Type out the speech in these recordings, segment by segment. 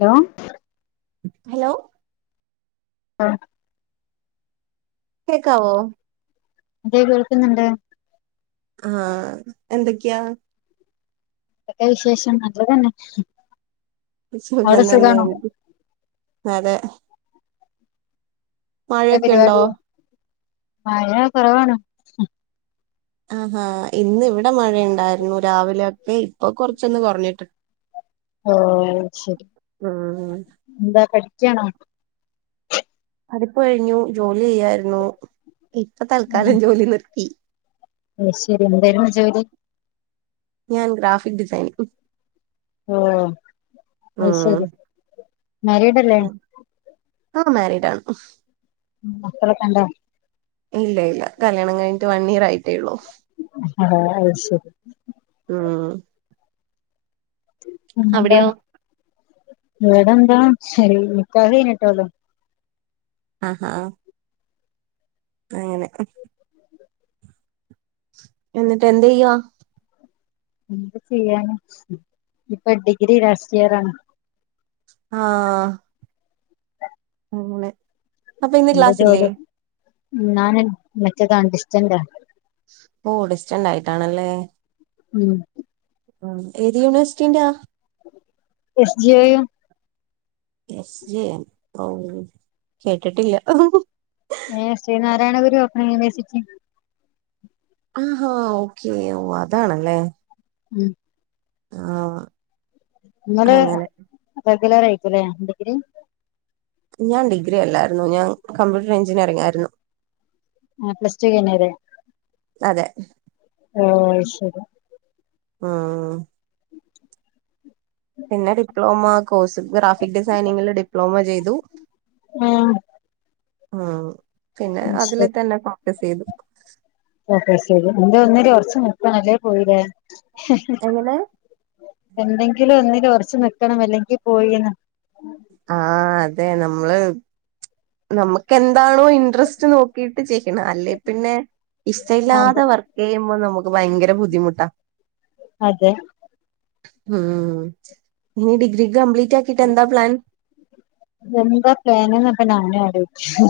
Hello hello ആഹ കേൾക്കാവോ അതെ കേൾക്കുന്നുണ്ട് ആഹ എന്തൊക്കെയാ എന്തൊക്കെയാ വിശേഷം അത്ര തന്നെ സുഖം അവിടെ സുഖാണോ തന്നെയെനിക്കും അതെ എന്ത മഴയൊക്കെ ഉണ്ടോ പരിപാടി മഴ കുറവാണോ ആഹാ ആഹാ ഇന്ന് ഇവിടെ മഴ ഉണ്ടായിരുന്നു രാവിലെയൊക്കെ ഇപ്പൊ കൊറച്ചൊന്ന് കുറഞ്ഞിട്ടുണ്ട് ഓഹ ശരി ഉം എന്താ കഴിക്കാണോ അതിപ്പൊഴിഞ്ഞു ജോലിയ്യാര്ന്നു ഇപ്പ തൽക്കാലം ജോലി നിർത്തി അയ്‌ ശരി എന്തേരുന്നു ജോലി ഞാൻ ഗ്രാഫിക് ഡിസൈനിങ്ങ് ഓഹ് അയ്‌ ശരി ഉം മാരീടല്ലേ ആഹ് മേരീടാണ് മക്കളൊക്കെണ്ടോ? ഇല്ല ഇല്ല കല്യാണം കഴിഞ്ഞിട്ട് വണ്ണിയറായിട്ടേള്ളൂ അഹാ അയ്‌ശരി ഊം പിന്നെന്താ അവിടെയോ ഇവടെന്താ ശരി നിക്കാഹ് കഴിഞ്ഞിട്ടുള്ളൂ അഹ ആഹാ അങ്ങനെ ഹും എന്നിട്ടെന്തീയ്യാ എന്ത് ചെയ്യാന ഇപ്പ ഡിഗ്രി ലാസ്റ്റിയറാണ് ആഹ് [unintelligible] പിന്നെ ഇന്റെ ജോലി ഞാന് മറ്റേ കാണ്ടിസ്റ്റെന്റാ ഓടിസ്റ്റണ്ടായിട്ടാണല്ലേ ഊം ഏത് യൂണിവേഴ്സിറ്റിലാ S G I S G M ഔഹ് കേട്ടിട്ടില്ല ങേഹ് ശ്രീനാരായണ ഗുരു ഓപ്പൺ യൂണിവേഴ്സിറ്റി ആഹോ ഓക്കേ ഓഹ അതാണല്ലേ ഉം ആഹ് ഇങ്ങളെ അങ്ങനെ റെഗുലറേക്കും ല്ലേ ഡിഗ്രി ഞാൻ ഡിഗ്രി അല്ലാരുന്നു ഞാൻ കമ്പ്യൂട്ടർ എഞ്ചിനീയറിംഗായിരുന്നു ആഹ പ്ലസ് ടു കൈഞ്ഞത് അതെ യാഹ് അയ്ശെരി ആഹ് പിന്നെ ഡിപ്ലോമ കോഴ്സ് ഗ്രാഫിക് ഡിസൈനിങ്ങില് ഡിപ്ലോമ ചെയ്തു ഏയൊ ഊം പിന്നെ അതില് തന്നെ ഫോക്കസെയ്തു ഫോക്കസെയ്തു. എന്തെ ഒന്നില് ഒർച്ച് നിക്കണം ല്ലേപോയിലേ എങ്ങനെ എന്തെങ്കിലും ഒന്നില് ഒറച്ച് നിക്കണം അല്ലെങ്കി പോയീന്ന് ആഹ്‌ അതെ നമ്മള് നമ്മക്ക് എന്താണോ ഇൻട്രസ്റ്റ് നോക്കിട്ട് ചെയ്യണം. അല്ലെ പിന്നെ അതെ ഇഷ്ടഇല്ലാതെ വർക് ക്കെയ്യുമ്പൊ നമുക്ക് ഭയങ്കര ബുദ്ധിമുട്ടാ അതെ ഊം ഇനി ഡിഗ്രി കംപ്ലീറ്റാക്കീട്ടെന്താ പ്ലാൻ എന്താ പ്ലാന് നാപ്പൊ നാനും അലോയ്ച്ച്ണ്.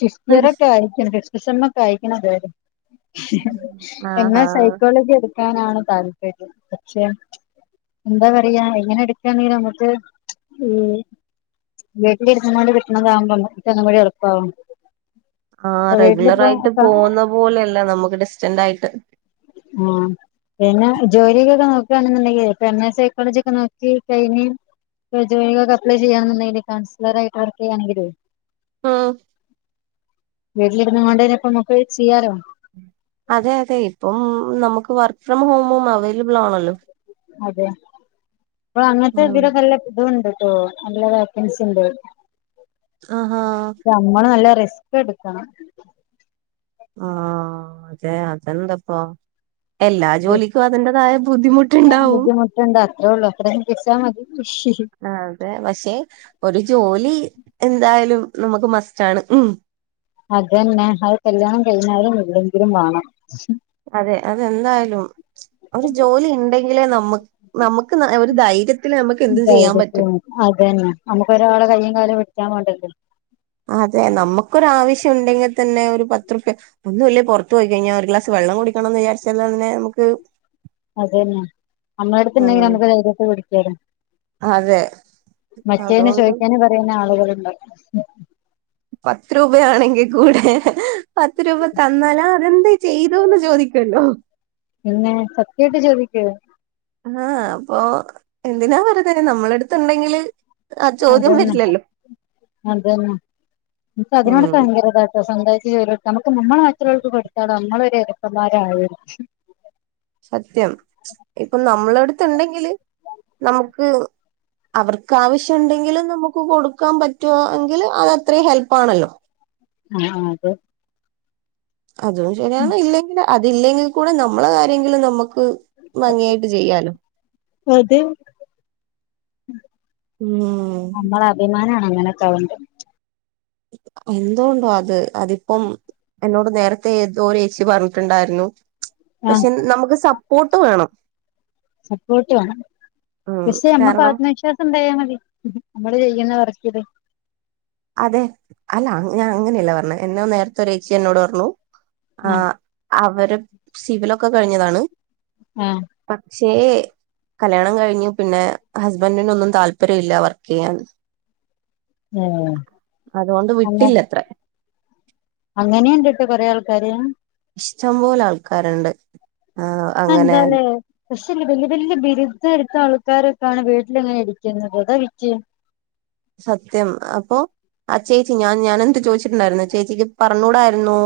കിട്ടിയേതൊക്കെ ആയിക്ക്ണ് സാണ്ണൊക്കെ [unintelligible] എങ്ങെ ആഹാ സൈക്കോളജി എടുക്ക ക്കാനാണ് താല്പര്യം. പക്ഷെ എന്താ പറയാ എങ്ങനെ എട്ക്കാങ്കയ്യണമ്മക്ക് ഈ വീട്ടിലിരുന്നുങ്ങോണ്ട് കിട്ടണതാകുമ്പം നമ്മക്കൊന്നും കൂടി എളുപ്പാവും ആ റെഗുലറായിട്ട് പോവുന്ന പോലെല്ല നമുക്ക് ഡിസ്റ്റന്റായിട്ട് ഉം കൈഞ്ഞ ജോലിക്കൊക്കെ നോക്കാണ്ന്നുണ്ടെങ്കിൽ എം എസ് സൈക്കോളജി ഒക്കെ നോക്കി കയിഞ്ഞ് ജോലിക്കൊക്കെ അപ്ലൈ ചെയ്യാന്നുണ്ടെങ്കില് കൗൺസിലറായിട്ട് വർക്ക് ചെയ്യാണെങ്കിലേ ആഹ്‌ വീട്ടിലിരുന്നുകൊണ്ടന്നെ പ്പമ്മക്ക് ചെയ്യാലോ അതെ അതെ ഇപ്പം നമുക്ക് വർക്ക് ഫ്രം ഹോമും അവൈലബിൾ ആണല്ലോ അതെ ഇപ്പളങ്ങനത്തെ ഉം ഇതിരക്കെല്ല ഇതുംണ്ട് കേട്ടോ നല്ല വാക്കൻസി ഉണ്ട് ആ ഹാ നമ്മള് നല്ല റിസ്ക്ട്ക്കണം ആഹ്‌ അതെ അതെന്തപ്പോ എല്ലാ ജോലിക്കും അതിന്റതായ ബുദ്ധിമുട്ടുണ്ടാവും ബുദ്ധിമുട്ടുണ്ട് അത്രേ ഉള്ളൂ അത്ര ചികിത്സാ മതി ആ അതെ, പക്ഷെ ഒരു ജോലി എന്തായാലും നമുക്ക് മസ്റ്റാണ് ഉം അതന്നെ, അത് കല്യാണം കഴിഞ്ഞാലും ഇല്ലെങ്കിലും വേണം അതെ അതെന്തായാലും ഒരു ജോലി ഇണ്ടെങ്കിലേ നമ്മ് നമുക്ക് ഒരു ധൈര്യത്തില് നമുക്ക് എന്തും ചെയ്യാൻ പറ്റും ധൈര്യത്തിന് അതന്നെ നമ്മുക്കൊരാളെ കയ്യും കാലം വിടിക്കാൻ പോണ്ടല്ലോ അതെ, നമ്മക്കൊരാവശ്യണ്ടെങ്കി തന്നെ ഒരു പത്തുർപ്യ ഒന്നും ഇല്ലേ പൊറത്ത് പോയി കഴിഞ്ഞ ഒരു ഗ്ലാസ് വെള്ളം കുടിക്കണംന്ന് വിചാരിച്ചാൽതന്നെ നമുക്ക് അതെന്നെ. നമ്മളടുത്ത്ണ്ടെങ്കിൽ ഉം നമുക്ക് ധൈര്യട്ട് കുടിക്കായിരുന്ന് അതെ മറ്റേന് അതുകൊണ്ട് ചോയ്ക്കാന് പറയാനു ആളുകളുണ്ട് പത്ത് രൂപയാണെങ്കി കൂടെ പത്ത് രൂപ തന്നാലാഅതെന്താ ചെയ്തൂന്ന് ചോദിക്കല്ലോ പിന്നേ സത്യായിട്ട് ചോദിക്കെ ആഹ്‌ അപ്പൊ എന്തിനാ വെറുതെ നമ്മളട്ത്ത്ണ്ടെങ്കില് അതന്നെ, അതന്നെ ഇന്ക്കതിനോടൊക്കെ ഉം ഭയങ്കര താട് സ്വാന്തായിറ്റ് നമുക്ക് നമ്മളകാര്യത്തിന് ചോയിക്കുമ്പോ എടുത്താടോ നമ്മളൊരുഎരക്കന്മാരായ സത്യം ഇപ്പൊ നമ്മളടുത്തുണ്ടെങ്കില് നമുക്ക് അവർക്കാവിശ്യണ്ടെങ്കില്, നമുക്ക് കൊടുക്കാൻ പറ്റോ എങ്കില് അതത്രയും ഹെൽപ്പാണല്ലോ അആഹ്‌ അതും അതും ശരിയാണ്. ഇല്ലെങ്കിൽ അതില്ലെങ്കിൽ കൂടെ നമ്മളെ കാര്യങ്കിലും നമ്മക്ക് ഭംഗിയായിട്ട് ചെയ്യാലോ അതെ ഉം വിമാനാണ അങ്ങനെക്കാവണ്ട് എന്തോണ്ടോ അത് അതിപ്പം എന്നോട് നേരത്തെ ഏതോ ചേച്ചി പറഞ്ഞിട്ടുണ്ടായിരുന്നു ആ പക്ഷെ നമുക്ക് സപ്പോർട്ട് വേണം സപ്പോർട്ട് ഉം പക്ഷേ കാരണം നമ്മക്കതേന്നുവച്ചാ [unintelligible] മതി നമ്മള് ചെയ്യുന്ന വർക്കല് അതെ അല്ല ഞാൻ അങ്ങനെയല്ല പറഞ്ഞേ എന്നോ നേരത്തെ ഒരു ചേച്ചി എന്നോട് പറഞ്ഞു ആ ആഹ് അവര് സിവിലൊക്കെ കഴിഞ്ഞതാണ് ഉം പക്ഷേ കല്യാണം കഴിഞ്ഞു പിന്നെ ഹസ്ബന്റിനൊന്നും താല്പര്യം ഇല്ല വർക്ക് ചെയ്യാൻ ഉം അതോണ്ട് വിട്ടില്ലത്രെ അങ്ങനെയുണ്ട്ട്ട കൊറെ ആൾക്കാര് ഇഷ്ടം പോലെ ആൾക്കാരുണ്ട് ആഹ് അത് അങ്ങനെ എന്താലേ പക്ഷേ ഇല്ല വലിയ വലിയ ബിരുദം എടുത്താൾക്കാരൊക്കെയാണ് വീട്ടിലിങ്ങനെ ഇരിക്കുന്നത് അതാ വിറ്റ് സത്യം അപ്പൊ ആഹ് ചേച്ചി ഞാൻ ഞാൻ എന്ത് ചോദിച്ചിട്ടുണ്ടായിരുന്നു ചേച്ചിക്ക് പറഞ്ഞൂടായിരുന്നു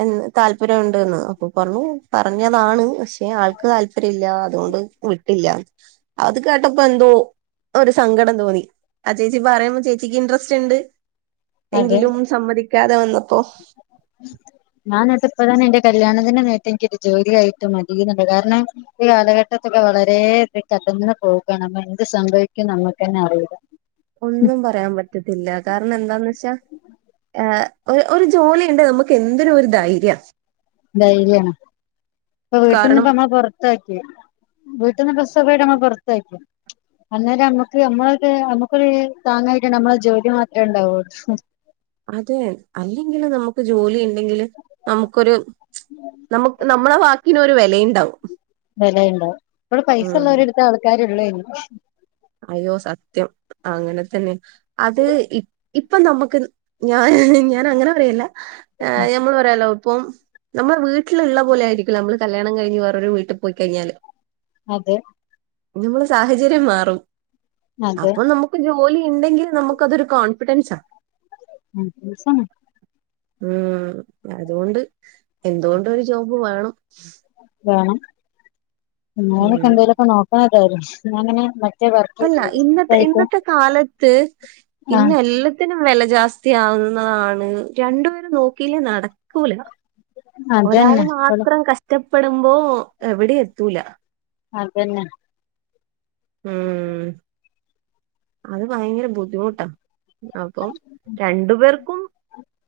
എ താല്പര്യംണ്ടന്ന് അപ്പൊ പറഞ്ഞു പറഞ്ഞതാണ് പക്ഷെ ആൾക്ക് താല്പര്യം ഇല്ല അതുകൊണ്ട് വിട്ടില്ല അത് കേട്ടപ്പോ എന്തോ ഒരു സങ്കടം തോന്നി ആഹ് ചേച്ചി പറയുമ്പോൾ ചേച്ചിക്ക് ഇൻട്രസ്റ്റ് ഉണ്ട് അതെ എങ്കിലും സമ്മതിക്കാതെ വന്നപ്പോ [unintelligible] ഞാൻ ട്ട ഇപ്പ തന്നെ എന്റെ കല്യാണത്തിന് നേട്ട് എനിക്കൊ ഒരു ജോലിയായിട്ട് മതിയുന്നുണ്ട് കാരണം ഈ കാലഘട്ടത്തൊക്കെ വളര കടന്ന് പോകാണ് എന്ത് സംഭവിക്കുന്ന്‌ നമ്മുക്ക് തന്നെ അറിയില്ല ഒന്നും പറയാൻ പറ്റത്തില്ല കാരണം എന്താന്ന് വെച്ചാ ആഹ് ഒരു ജോലിയുണ്ടെ നമ്മുക്ക് എന്തിനും ഒരു ധൈര്യ ധൈര്യാണ് ഇപ്പൊ കാരണം വീട്ടിൽന്ന്പ്പറഞ്ഞ പുറ പുത്താക്കി വീട്ടിന്ന് [unintelligible] പുറത്താക്കി അന്നേരം നമ്മുക്ക് നമ്മളൊക്ക നമ്മുക്കൊരു താങ്ങായിട്ട് നമ്മള ജോലി മാത്രമേ ഉണ്ടാവുള്ളു അതെ അല്ലെങ്കിൽ നമുക്ക് ജോലി ണ്ടെങ്കിൽ നമുക്കൊരു നമ നമ്മളെ വാക്കിന് ഒരു വിലയുണ്ടാവും വിലയുണ്ടാവും [unintelligible] പൈസ ഉള്ളരെടുത്തെ ആൾക്കാരുള്ളെ അയ്യോ സത്യം അങ്ങനെ തന്നെ അത് ഇപ്പം നമുക്ക് ഞ ഞാൻ അങ്ങനെ പറയല്ല ആഹ് ഞമ്മൾ പറയാല്ലോ ഇപ്പം നമ്മൾ വീട്ടിലുള്ള പോലെ ആയിരിക്കില്ല നമ്മള് കല്യാണം കഴിഞ്ഞ് വേറൊരു വീട്ടിൽ പോയി കഴിഞ്ഞാല് അതെ [unintelligible] സാഹചര്യം മാറും അതെ അപ്പൊ നമ്മുക്ക് ജോലി ഉണ്ടെങ്കിൽ നമ്മുക്ക് അതൊരു കോൺഫിഡൻസാ ഉം [unintelligible] ഉം അതുകൊണ്ട് എന്തുകൊണ്ടൊരു ജോബ് വേണം വേണം [unintelligible] ഉം എന്തെലും ഒക്കെ നോക്കണതായി ഞങ്ങനെ അല്ല ഇന്നത്തെ ഇന്നത്തെ കാലത്ത് ഇന്ന് ആഹ് എല്ലാ ത്തിനും വില ജാസ്തിയാവുന്നതാണ് രണ്ടുപേരും നോക്കില്ലേ നടക്കൂല ഒരാള് അതന്നെ മാത്രം കഷ്ടപ്പെടുമ്പോ എവിടെയും എത്തൂല അതന്നെ ഉം അത് ഭയങ്കര ബുദ്ധിമുട്ടാ അപ്പം രണ്ടു പേർക്കും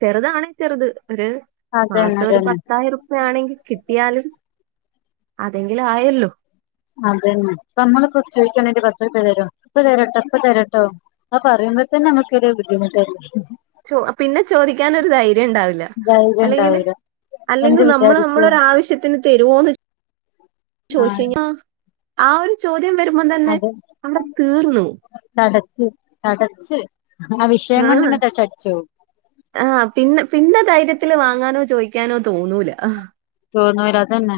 ചെറുതാണേ ചെറുത് ഒരു അതന്നെ മാസം ഒരു അതന്നെ പത്തായിരം രൂപ ആണെങ്കിൽ കിട്ടിയാലും അതെങ്കിലും ആയല്ലോ അതന്ന നമ്മള് കു ചോദിക്കാണെ പത്ര തരും ഇപ്പ തരട്ടോ ഇപ്പൊ തരട്ടോ ആഹ് പറയുമ്പോൾ തന്നെ നമുക്ക്ഏറെ ബുദ്ധിുട്ടായിരിക്കും ചോ പിന്നെ ചോദിക്കൻ ഒരു ധൈര്യം ഉണ്ടാവില്ല ധൈര്യം അല്ലെങ്കില് ഉണ്ടാവൂല അല്ലെങ്കിൽ എന്ത് നമ്മൾ നമ്മളൊ വിചാരിക്കും ആവശ്യത്തി ന് തരുവോന്ന് ആഹ് ചോദിച്ച ആഹ് ഒരു ചോദ്യം വരുമ്പോം തന്നെ അത് അവിടെ തീർന്നു വിഷയം ആഹ് കൊണ്ടതന്ന് ചടിച്ചോ ആഹ് പിന്നെ പിന്ന ധൈര്യത്തിൽ വാങ്ങാനോ ചോദിക്കാനോ തോന്നൂല തന്നോയില്ലതന്നെ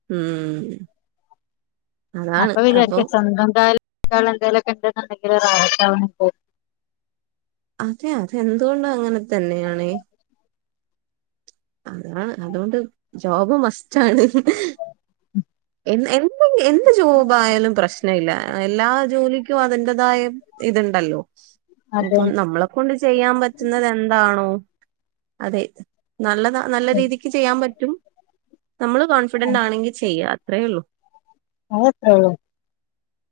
ഉം അപ്പൊ വിചാരിക്ക സ്വന്തം ക്കാരിയതിന് എന്തായൊക്കെ ഉണ്ടെന്നുണ്ടെങ്കിൽ അതെ അതെ എന്തുകൊണ്ട അങ്ങനെ തന്നെയാണ് അതാണ് അതുകൊണ്ട് ജോബ് മസ്റ്റണ് എ എന്ത് എന്ത് ജോബായാലും പ്രശ്ന ഇല്ല എല്ലാ ജോലിക്കും അതിന്റതായ ഇതുണ്ടല്ലോ ഇപ്പം അതന്നെ നമ്മള കൊണ്ട് ചെയ്യാൻ പറ്റുന്നത് എന്താണോ അതെ നല്ലത നല്ല രീതിക്ക് ചെയ്യാൻ പറ്റും നമ്മള് കോൺഫിഡന്റ് ആണെങ്കിൽ ചെയ്യുക അത്രയേ ഉള്ളൂ. അങ്ങേതാ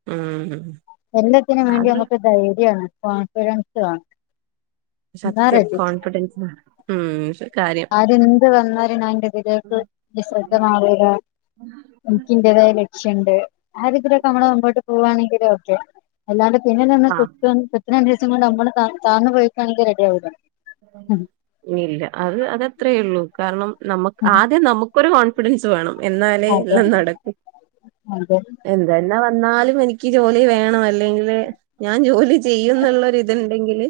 ഉം എല്ലാത്തിനും വേണ്ടി അതിൽ നമക്ക് ധൈര്യമാണ് കോൺഫിഡൻസണ് സത്യം കോൺഫിഡൻസ് കാര്യം ആര്ന്ത് വന്നാല എൻ്റെ ഇതിലേക്ക് വിശ്രദ്ധമാവുക. ഇന്കിന്റേതായ ലക്ഷ്യമുണ്ട് ആരിതിലൊക്കെ നമ്മടെ മുമ്പോട്ട് പോുവാണെങ്കിലും ഓക്കെ- അല്ലാണ്ട് പിന്നെ ആ നിന്ന്ത്തിനണ്ട വസം കൊണ്ട് നമ്മള് താന്നു പോയിക്കയാണെങ്കിൽ റെഡിയാവുലാ ഇല്ല അത് അതത്രേ ഉള്ളൂ കാരണം നമുക്ക് ആദ്യം നമുക്ക് ഒരു കോൺഫിഡൻസ് വേണം എന്നാലേ എല്ലാം നടക്കു. അതെ അതെ എന്തന്നെ വന്നാലും എനിക്ക് ജോലി വേണം അല്ലെങ്കില്- ഞാൻ ജോലി ചെയ്യും എന്നുള്ളൊരിതുണ്ടെങ്കില്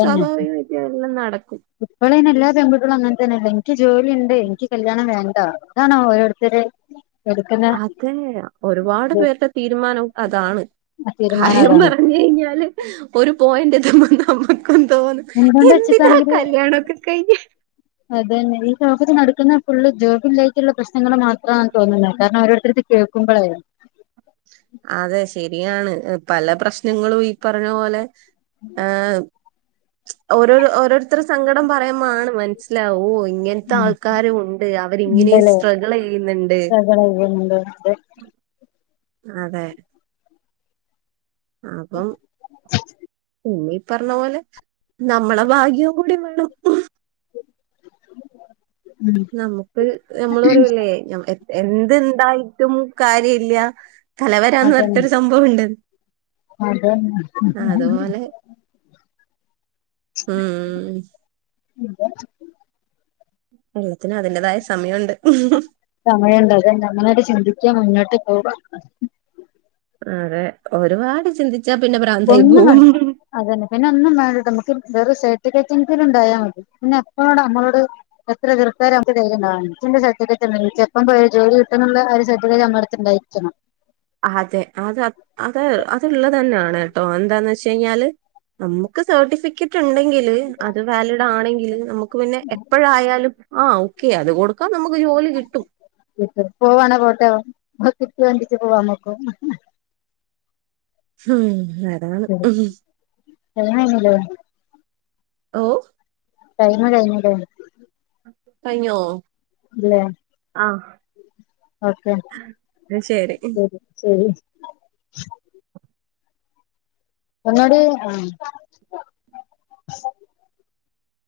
സ്വാഭാവിക വിദ്യ എല്ലാം നടക്കും ഇപ്പള യ്ൻ എല്ലാ പെൺകുട്ടികളും അങ്ങനെ തന്നെയല്ല എനിക്ക് ജോലി ഉണ്ട് എനിക്ക് കല്യാണം വേണ്ട. ന്താണാവോ ഓരോരുത്തർ അതെ ഒരുപാട് പേരുടെ തീരുമാനം അതാണ് തീരുമാനം കാര്യം അതാണ് പറഞ്ഞ കഴിഞ്ഞാല് ഒരു പോയിന്റ് എതുമ്പോ നമുക്കും തോന്നു എന്തൊണ്ട് വെച്ചിട്ടാണെങ്കില് അത തന്നെ ഈ ലോകത്ത് നടക്കുന്ന ഫുള് ജോബിലേക്കുള്ള പ്രശ്നൾ മാത്രം ആ തോന്നുന്നില്ല കാരണം അവരോരുത്തരു കേൾക്കുമ്പോയിും അതെ ശരിയാണ് പല പ്രശ്നങ്ങളും ഈ പറഞ്ഞ പോലെ ആഹ് ഓരോ ഓരോരു ത്ര സങ്കടം പറയുമ്പാണ് മനസ്സിലാവോ ഇങ്ങനത്തെ ഉം ആൾക്കാര ഉണ്ട് അവരിങ്ങനെ- സ്ട്രഗിൾ യ്യുന്നുണ്ട് ഉണ്ട് അതെ അപ്പം പറഞ്ഞ പോലെ നമ്മളെ ഭാഗ്യ കൂടി വേണം ഉം നമുക്ക് നമ്മള് പറയല്ലേ എന്ത്‌ ണ്ടയിട്ടും കാര്യമില്ല തലവരന്ന് പറഞ്ഞട്ടരു സംഭവണ്ട് അതെന്നെ ഉം ഉല്ല എല്ലാത്തിനും അതിന്റേതായ സമയുണ്ട് സമയണ്ട് അതങ്ങനങ്ങാട്ട് ചിന്തിക്ക മുന്നോട്ട് പോക അതെ ഒരുപാട് ചിന്തിച്ചാ പിന്നെ ഭ്രാന്തൈ ഒന്നും പോവും വേണ്ട അതന്നെ പിന്നെ ഒന്നും വേണ്ടിട്ട് നമുക്ക് വേറെരു സേർട്ടഫിക്കറ്റ് എങ്കുംണ്ടായാ മതി പിന്നെ എപ്പളോട് നമ്മളോട് എത്ര എതിർത്തരംക്ക് ദൈര്യണ്ടാവാന്. എച്ചെന്റെ സർട്ടിഫറ്റ് ഇണ്ടല്ലോ എച്ചപ്പം പോയാ ഒരു ജോലി കിട്ടുന്നുള്ള ആ ഒരു സർട്ടിഫിക്കറ്റ് ഞമ്മളെ ടുത്തുണ്ടാരിക്കണം. അതെ അത അത അത്ള്ളത് തന്നെയാണ് കേട്ടോ എന്താന്ന് വെച്ച് കഴിഞ്ഞാല് നമുക്ക് സർട്ടിഫിക്കറ്റ് ണ്ടെങ്കില് അത് വാലിഡ് ആണെങ്കിൽ നമുക്ക് പിന്നെ എ എപ്പോഴായാലും ആഹ് ഓക്കെ അത് കൊടുക്കാം നമുക്ക് ജോലി കിട്ടും ഇട്ട് പോവാണേ പോട്ടെ [unintelligible] കിട്ടിയ വണ്ടിക്ക് പോവാ നമ്മക്കും ഉം അതാണ് ഉം ടൈമ് കഴിഞ്ഞില്ലേ? ഓഹ് ടൈമ് കഴിഞ്ഞു ലേ കഴിഞ്ഞോ? ഇല്ലേ ആഹ് ഓക്കെ ശരി ശരി ശരി ഒന്നോടി ആഹ്